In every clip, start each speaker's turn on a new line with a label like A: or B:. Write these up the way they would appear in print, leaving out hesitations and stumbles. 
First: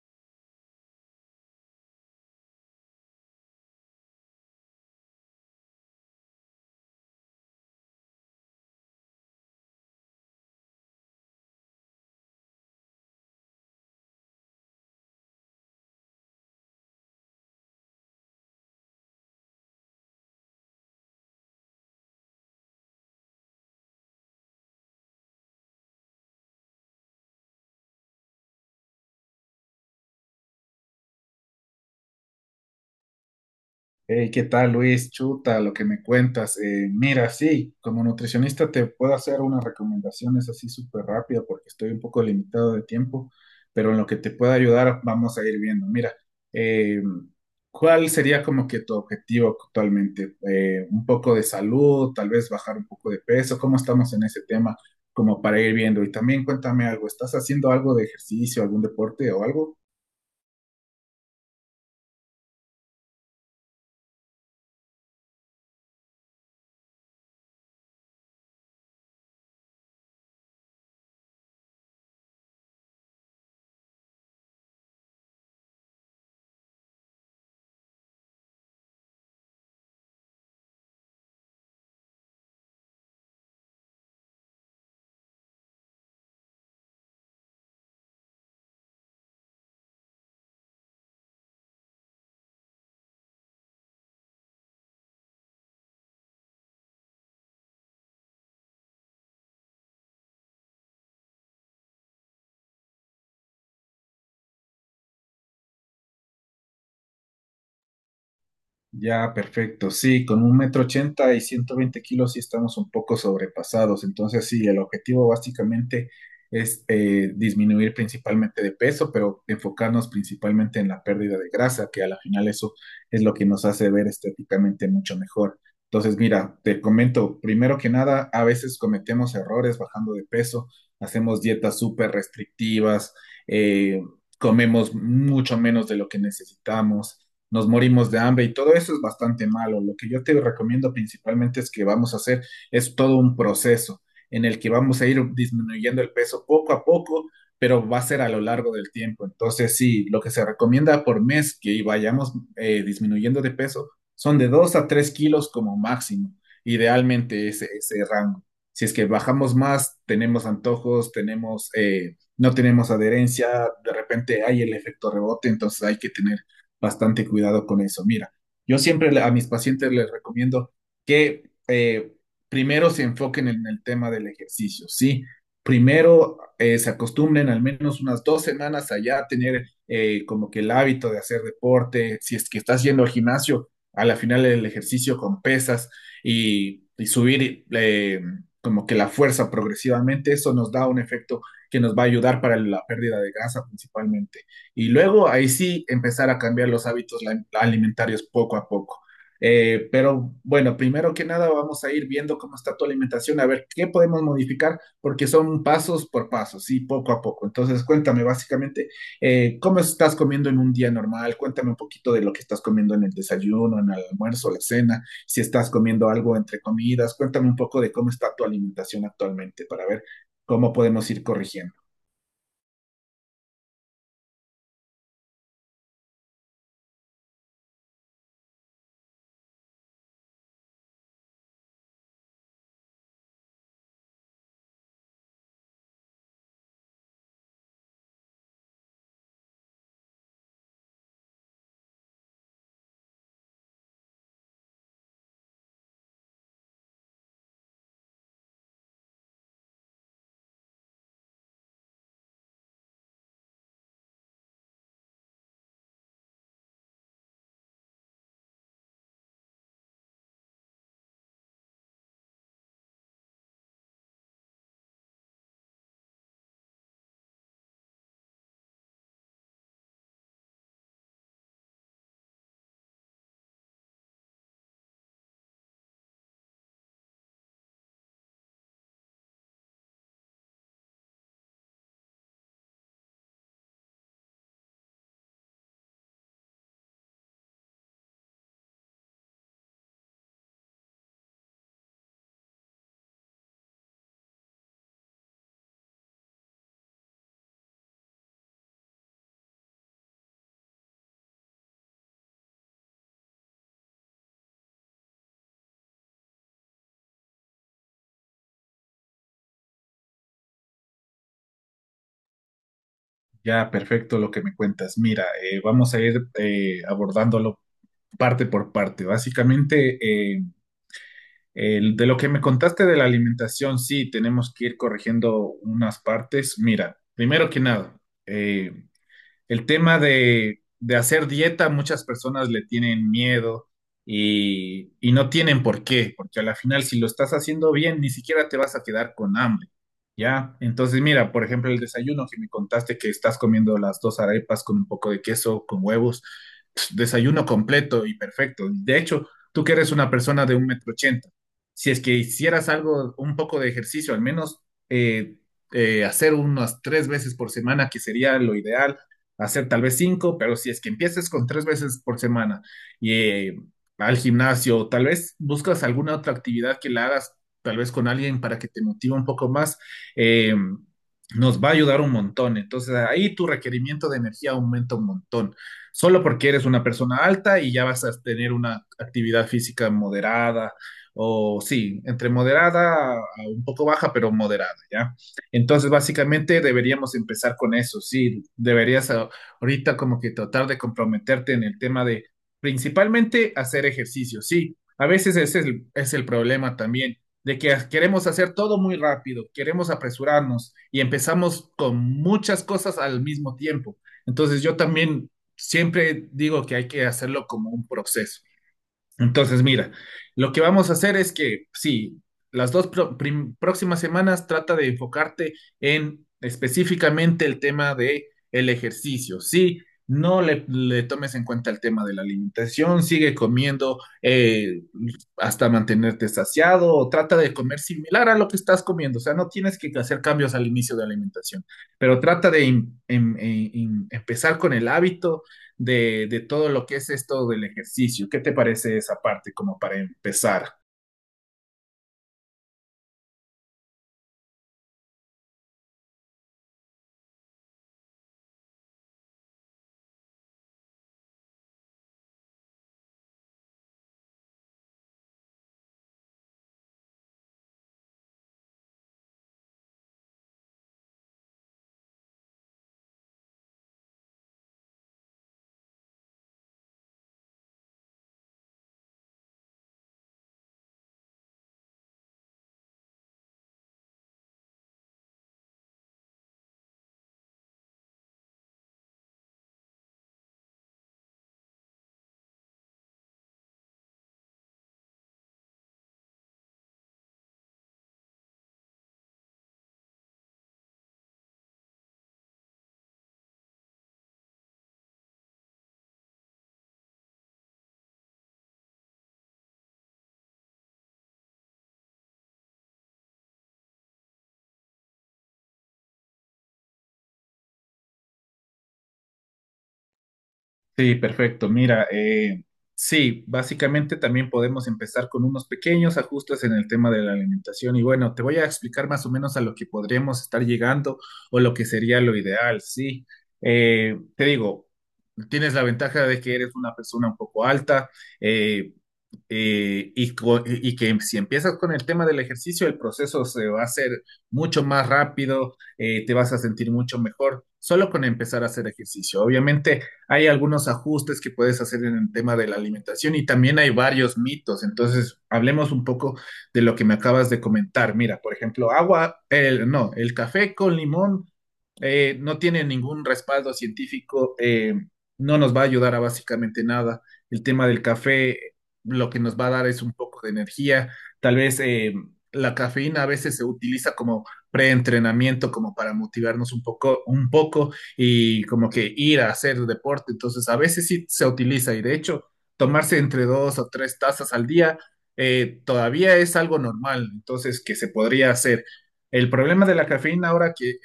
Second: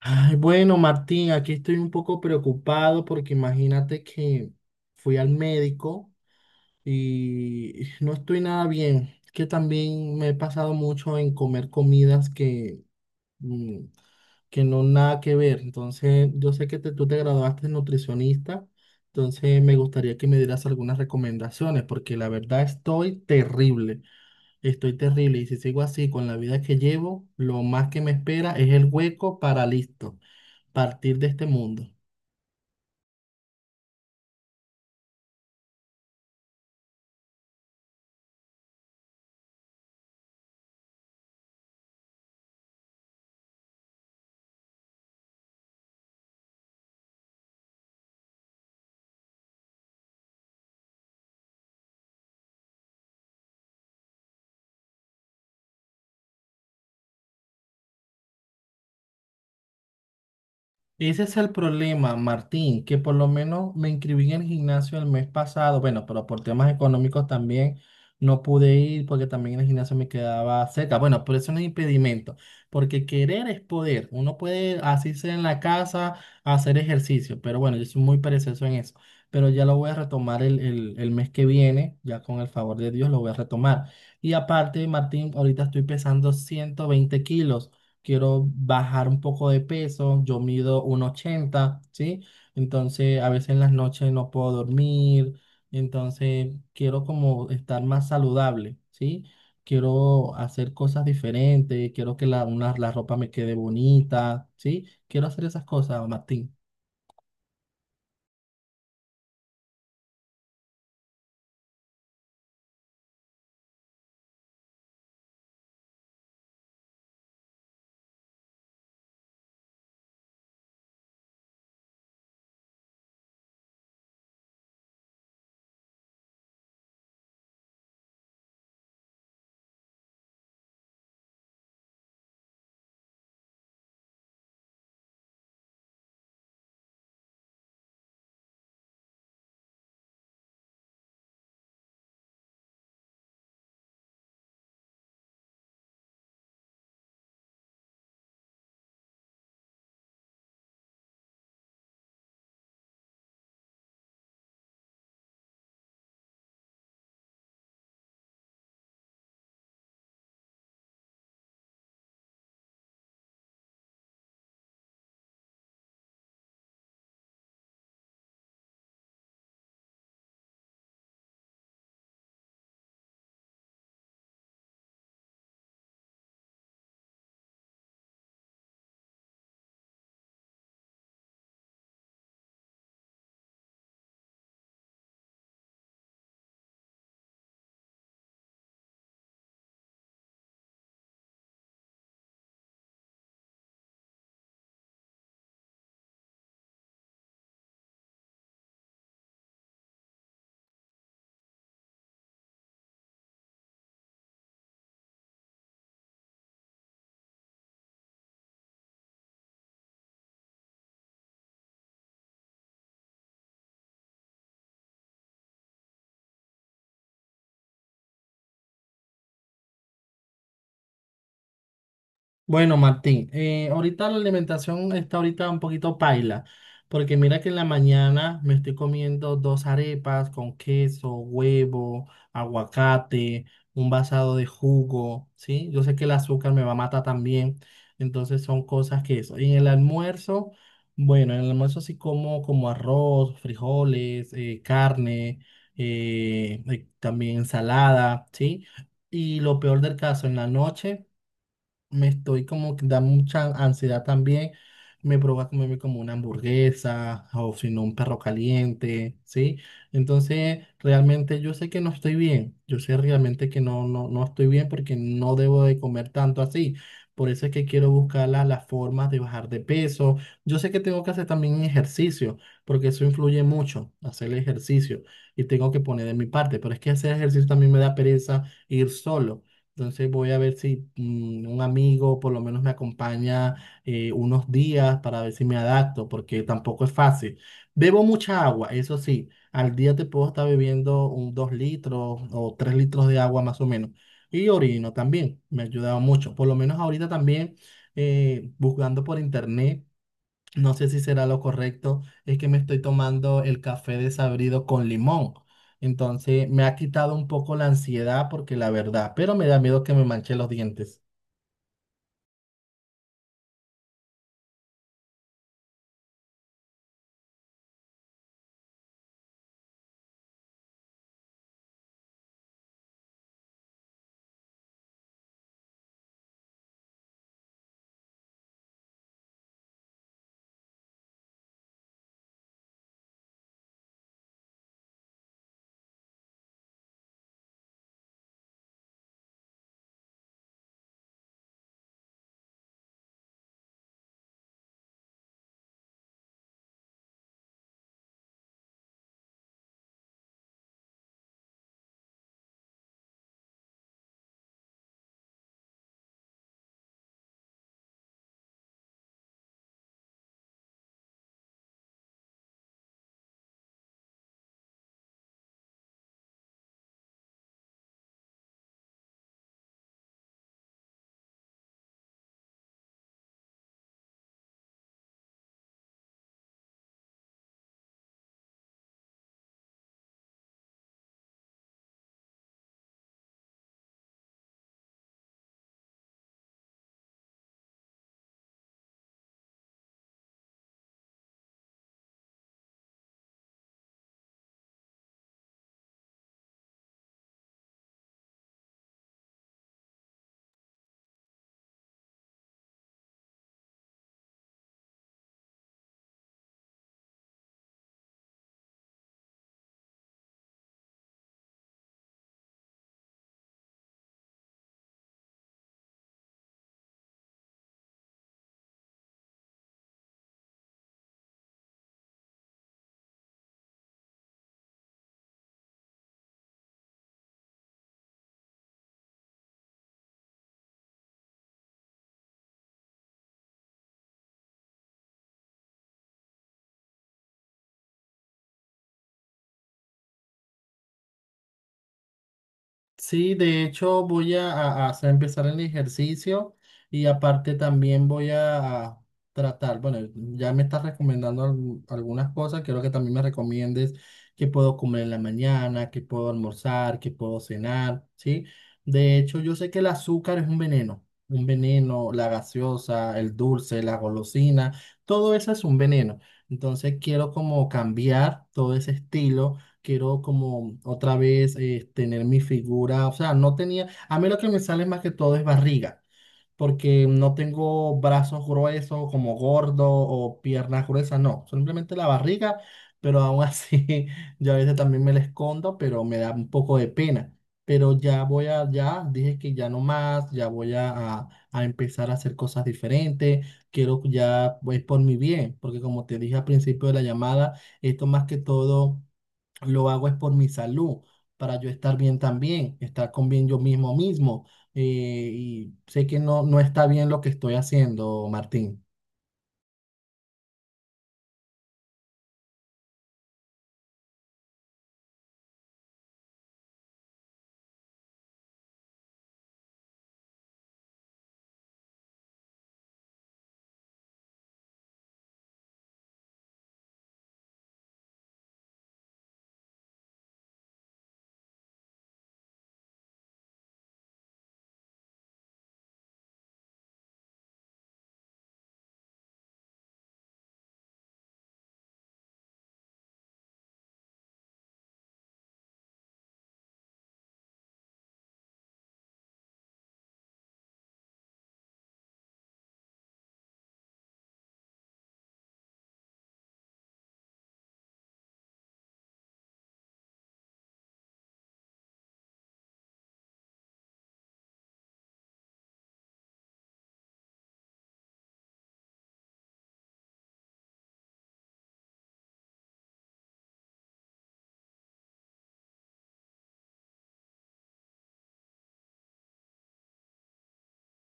A: Ay, bueno, Martín, aquí estoy un poco preocupado porque imagínate que fui al médico y no estoy nada bien. Es que también me he pasado mucho en comer comidas que, mm, que no nada que ver. Entonces, yo sé que tú te graduaste de nutricionista, entonces me gustaría que me dieras algunas recomendaciones porque la verdad estoy terrible. Estoy terrible y si sigo así con la vida que llevo, lo más que me espera es el hueco para listo, partir de este mundo.
B: Hey, ¿qué tal, Luis? Chuta, lo que me cuentas. Mira, sí, como nutricionista te puedo hacer unas recomendaciones así súper rápido porque estoy un poco limitado de tiempo, pero en lo que te pueda ayudar vamos a ir viendo. Mira, eh, ¿cuál sería como que tu objetivo actualmente? ¿Un poco de salud, tal vez bajar un poco de peso? ¿Cómo estamos en ese tema como para ir viendo? Y también cuéntame algo, ¿estás haciendo algo de ejercicio, algún deporte o algo?
A: Ese es el problema, Martín, que por lo menos me inscribí en el gimnasio el mes pasado, bueno, pero por temas económicos también no pude ir porque también el gimnasio me quedaba cerca. Bueno, por eso no es impedimento, porque querer es poder. Uno puede asirse en la casa, hacer ejercicio, pero bueno, yo soy muy perezoso en eso. Pero ya lo voy a retomar el mes que viene, ya con el favor de Dios lo voy a retomar. Y aparte, Martín, ahorita estoy pesando 120 kilos, quiero bajar un poco de peso, yo mido 1,80, ¿sí? Entonces a veces en las noches no puedo dormir, entonces quiero como estar más saludable, ¿sí? Quiero hacer cosas diferentes, quiero que la ropa me quede bonita, ¿sí? Quiero hacer esas cosas, Martín.
B: Ya, perfecto. Sí, con un metro ochenta y 120 kilos sí estamos un poco sobrepasados. Entonces, sí, el objetivo básicamente es disminuir principalmente de peso, pero enfocarnos principalmente en la pérdida de grasa, que a la final eso es lo que nos hace ver estéticamente mucho mejor. Entonces, mira, te comento, primero que nada, a veces cometemos errores bajando de peso, hacemos dietas súper restrictivas, eh, comemos mucho menos de lo que necesitamos, nos morimos de hambre y todo eso es bastante malo. Lo que yo te recomiendo principalmente es que vamos a hacer es todo un proceso en el que vamos a ir disminuyendo el peso poco a poco, pero va a ser a lo largo del tiempo. Entonces, sí, lo que se recomienda por mes que vayamos disminuyendo de peso son de 2 a 3 kilos como máximo, idealmente ese rango. Si es que bajamos más, tenemos antojos, tenemos, no tenemos adherencia, de repente hay el efecto rebote, entonces hay que tener bastante cuidado con eso. Mira, yo siempre a mis pacientes les recomiendo que primero se enfoquen en el tema del ejercicio, ¿sí? Primero se acostumbren al menos unas 2 semanas a ya tener como que el hábito de hacer deporte. Si es que estás yendo al gimnasio, a la final el ejercicio con pesas y subir como que la fuerza progresivamente, eso nos da un efecto que nos va a ayudar para la pérdida de grasa principalmente y luego ahí sí empezar a cambiar los hábitos alimentarios poco a poco. Pero bueno, primero que nada vamos a ir viendo cómo está tu alimentación, a ver qué podemos modificar, porque son pasos por pasos, sí, poco a poco. Entonces, cuéntame básicamente cómo estás comiendo en un día normal, cuéntame un poquito de lo que estás comiendo en el desayuno, en el almuerzo, la cena, si estás comiendo algo entre comidas, cuéntame un poco de cómo está tu alimentación actualmente para ver cómo podemos ir corrigiendo.
A: Bueno, Martín, ahorita la alimentación está ahorita un poquito paila, porque mira que en la mañana me estoy comiendo dos arepas con queso, huevo, aguacate, un vasado de jugo, ¿sí? Yo sé que el azúcar me va a matar también, entonces son cosas que eso. Y en el almuerzo, bueno, en el almuerzo sí como como arroz, frijoles, carne, también ensalada, ¿sí? Y lo peor del caso, en la noche me estoy como que da mucha ansiedad también. Me provoca comerme como una hamburguesa o si no un perro caliente, ¿sí? Entonces, realmente yo sé que no estoy bien. Yo sé realmente que no estoy bien porque no debo de comer tanto así. Por eso es que quiero buscar las formas de bajar de peso. Yo sé que tengo que hacer también ejercicio, porque eso influye mucho, hacer el ejercicio. Y tengo que poner de mi parte, pero es que hacer ejercicio también me da pereza ir solo. Entonces voy a ver si un amigo por lo menos me acompaña unos días para ver si me adapto, porque tampoco es fácil. Bebo mucha agua, eso sí, al día te puedo estar bebiendo un 2 litros o 3 litros de agua más o menos. Y orino también, me ha ayudado mucho. Por lo menos ahorita también buscando por internet. No sé si será lo correcto, es que me estoy tomando el café desabrido con limón. Entonces me ha quitado un poco la ansiedad porque la verdad, pero me da miedo que me manche los dientes.
B: Ya, perfecto lo que me cuentas. Mira, vamos a ir abordándolo parte por parte. Básicamente, eh, de lo que me contaste de la alimentación, sí, tenemos que ir corrigiendo unas partes. Mira, primero que nada, eh, el tema de hacer dieta, muchas personas le tienen miedo y no tienen por qué, porque a la final si lo estás haciendo bien, ni siquiera te vas a quedar con hambre, ¿ya? Entonces, mira, por ejemplo, el desayuno que me contaste que estás comiendo las dos arepas con un poco de queso, con huevos, pf, desayuno completo y perfecto. De hecho, tú que eres una persona de un metro ochenta, si es que hicieras algo, un poco de ejercicio, al menos eh, hacer unas 3 veces por semana, que sería lo ideal hacer tal vez cinco, pero si es que empiezas con 3 veces por semana y al gimnasio, tal vez buscas alguna otra actividad que la hagas, tal vez con alguien para que te motive un poco más, eh, nos va a ayudar un montón. Entonces ahí tu requerimiento de energía aumenta un montón. Solo porque eres una persona alta y ya vas a tener una actividad física moderada, o sí, entre moderada a un poco baja, pero moderada, ¿ya? Entonces, básicamente deberíamos empezar con eso, sí, deberías ahorita como que tratar de comprometerte en el tema de principalmente hacer ejercicio, sí, a veces ese es el problema también, de que queremos hacer todo muy rápido, queremos apresurarnos y empezamos con muchas cosas al mismo tiempo. Entonces yo también siempre digo que hay que hacerlo como un proceso. Entonces, mira, lo que vamos a hacer es que, sí, las dos próximas semanas trata de enfocarte en específicamente el tema de el ejercicio. Sí, no le tomes en cuenta el tema de la alimentación, sigue comiendo hasta mantenerte saciado, o trata de comer similar a lo que estás comiendo. O sea, no tienes que hacer cambios al inicio de alimentación, pero trata de empezar con el hábito de todo lo que es esto del ejercicio. ¿Qué te parece esa parte como para empezar?
A: Sí, de hecho voy a, empezar el ejercicio y aparte también voy a tratar, bueno, ya me estás recomendando algunas cosas, quiero que también me recomiendes qué puedo comer en la mañana, qué puedo almorzar, qué puedo cenar, ¿sí? De hecho, yo sé que el azúcar es un veneno, la gaseosa, el dulce, la golosina, todo eso es un veneno. Entonces quiero como cambiar todo ese estilo. Quiero como otra vez tener mi figura, o sea, no tenía, a mí lo que me sale más que todo es barriga, porque no tengo brazos gruesos como gordo o piernas gruesas, no, simplemente la barriga, pero aún así yo a veces también me la escondo, pero me da un poco de pena, pero ya voy a, ya dije que ya no más, ya voy a, a empezar a hacer cosas diferentes, quiero ya, pues por mi bien, porque como te dije al principio de la llamada, esto más que todo lo hago es por mi salud, para yo estar bien también, estar con bien yo mismo mismo. eh, y sé que no está bien lo que estoy haciendo, Martín.
B: Sí, perfecto. Mira, sí, básicamente también podemos empezar con unos pequeños ajustes en el tema de la alimentación y bueno, te voy a explicar más o menos a lo que podríamos estar llegando o lo que sería lo ideal, sí. Te digo, tienes la ventaja de que eres una persona un poco alta, eh, y que si empiezas con el tema del ejercicio, el proceso se va a hacer mucho más rápido, te vas a sentir mucho mejor solo con empezar a hacer ejercicio. Obviamente hay algunos ajustes que puedes hacer en el tema de la alimentación y también hay varios mitos. Entonces, hablemos un poco de lo que me acabas de comentar. Mira, por ejemplo, agua, el, no, el café con limón no tiene ningún respaldo científico, no nos va a ayudar a básicamente nada. El tema del café lo que nos va a dar es un poco de energía. Tal vez la cafeína a veces se utiliza como preentrenamiento, como para motivarnos un poco y como que ir a hacer deporte. Entonces, a veces sí se utiliza y de hecho, tomarse entre 2 o 3 tazas al día todavía es algo normal, entonces, que se podría hacer. El problema de la cafeína ahora que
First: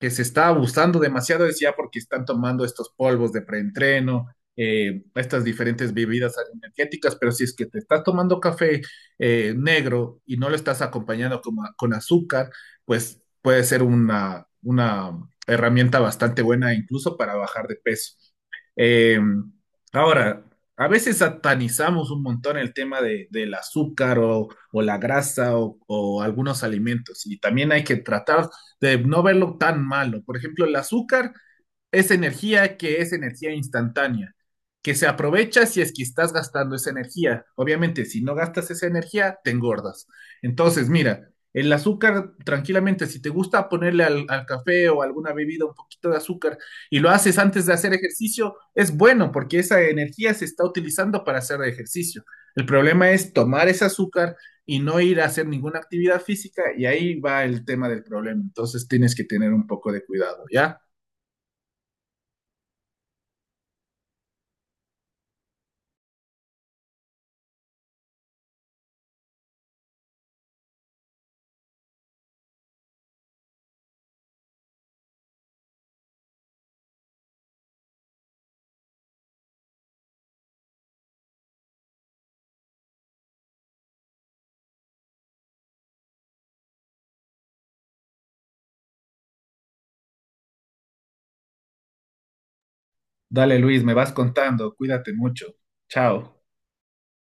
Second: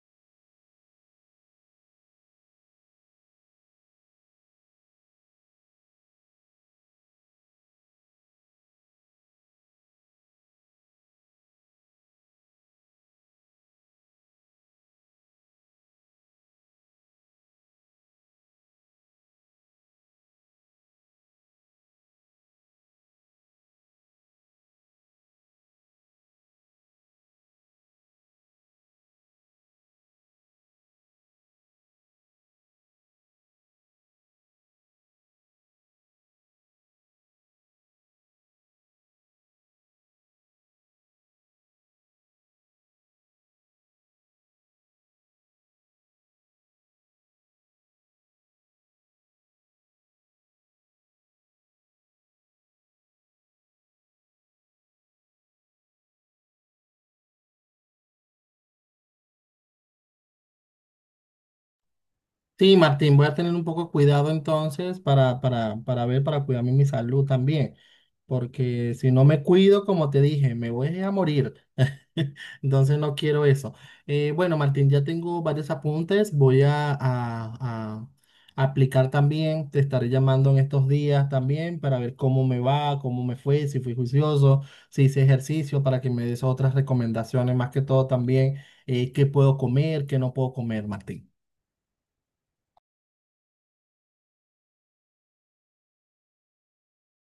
B: que se está abusando demasiado es ya porque están tomando estos polvos de preentreno, estas diferentes bebidas energéticas, pero si es que te estás tomando café negro y no lo estás acompañando con azúcar, pues puede ser una herramienta bastante buena incluso para bajar de peso. Eh, Ahora, a veces satanizamos un montón el tema de, del azúcar o la grasa o algunos alimentos y también hay que tratar de no verlo tan malo. Por ejemplo, el azúcar esa energía que es energía instantánea, que se aprovecha si es que estás gastando esa energía. Obviamente, si no gastas esa energía, te engordas. Entonces, mira, el azúcar, tranquilamente, si te gusta ponerle al café o alguna bebida un poquito de azúcar y lo haces antes de hacer ejercicio, es bueno porque esa energía se está utilizando para hacer ejercicio. El problema es tomar ese azúcar y no ir a hacer ninguna actividad física y ahí va el tema del problema. Entonces tienes que tener un poco de cuidado, ¿ya?
A: Sí, Martín, voy a tener un poco cuidado entonces para, para ver, para cuidarme mi salud también. Porque si no me cuido, como te dije, me voy a morir. Entonces no quiero eso. Bueno, Martín, ya tengo varios apuntes. Voy a, a aplicar también. Te estaré llamando en estos días también para ver cómo me va, cómo me fue, si fui juicioso, si hice ejercicio, para que me des otras recomendaciones, más que todo también, qué puedo comer, qué no puedo comer, Martín.
B: Dale, Luis, me vas contando. Cuídate mucho. Chao.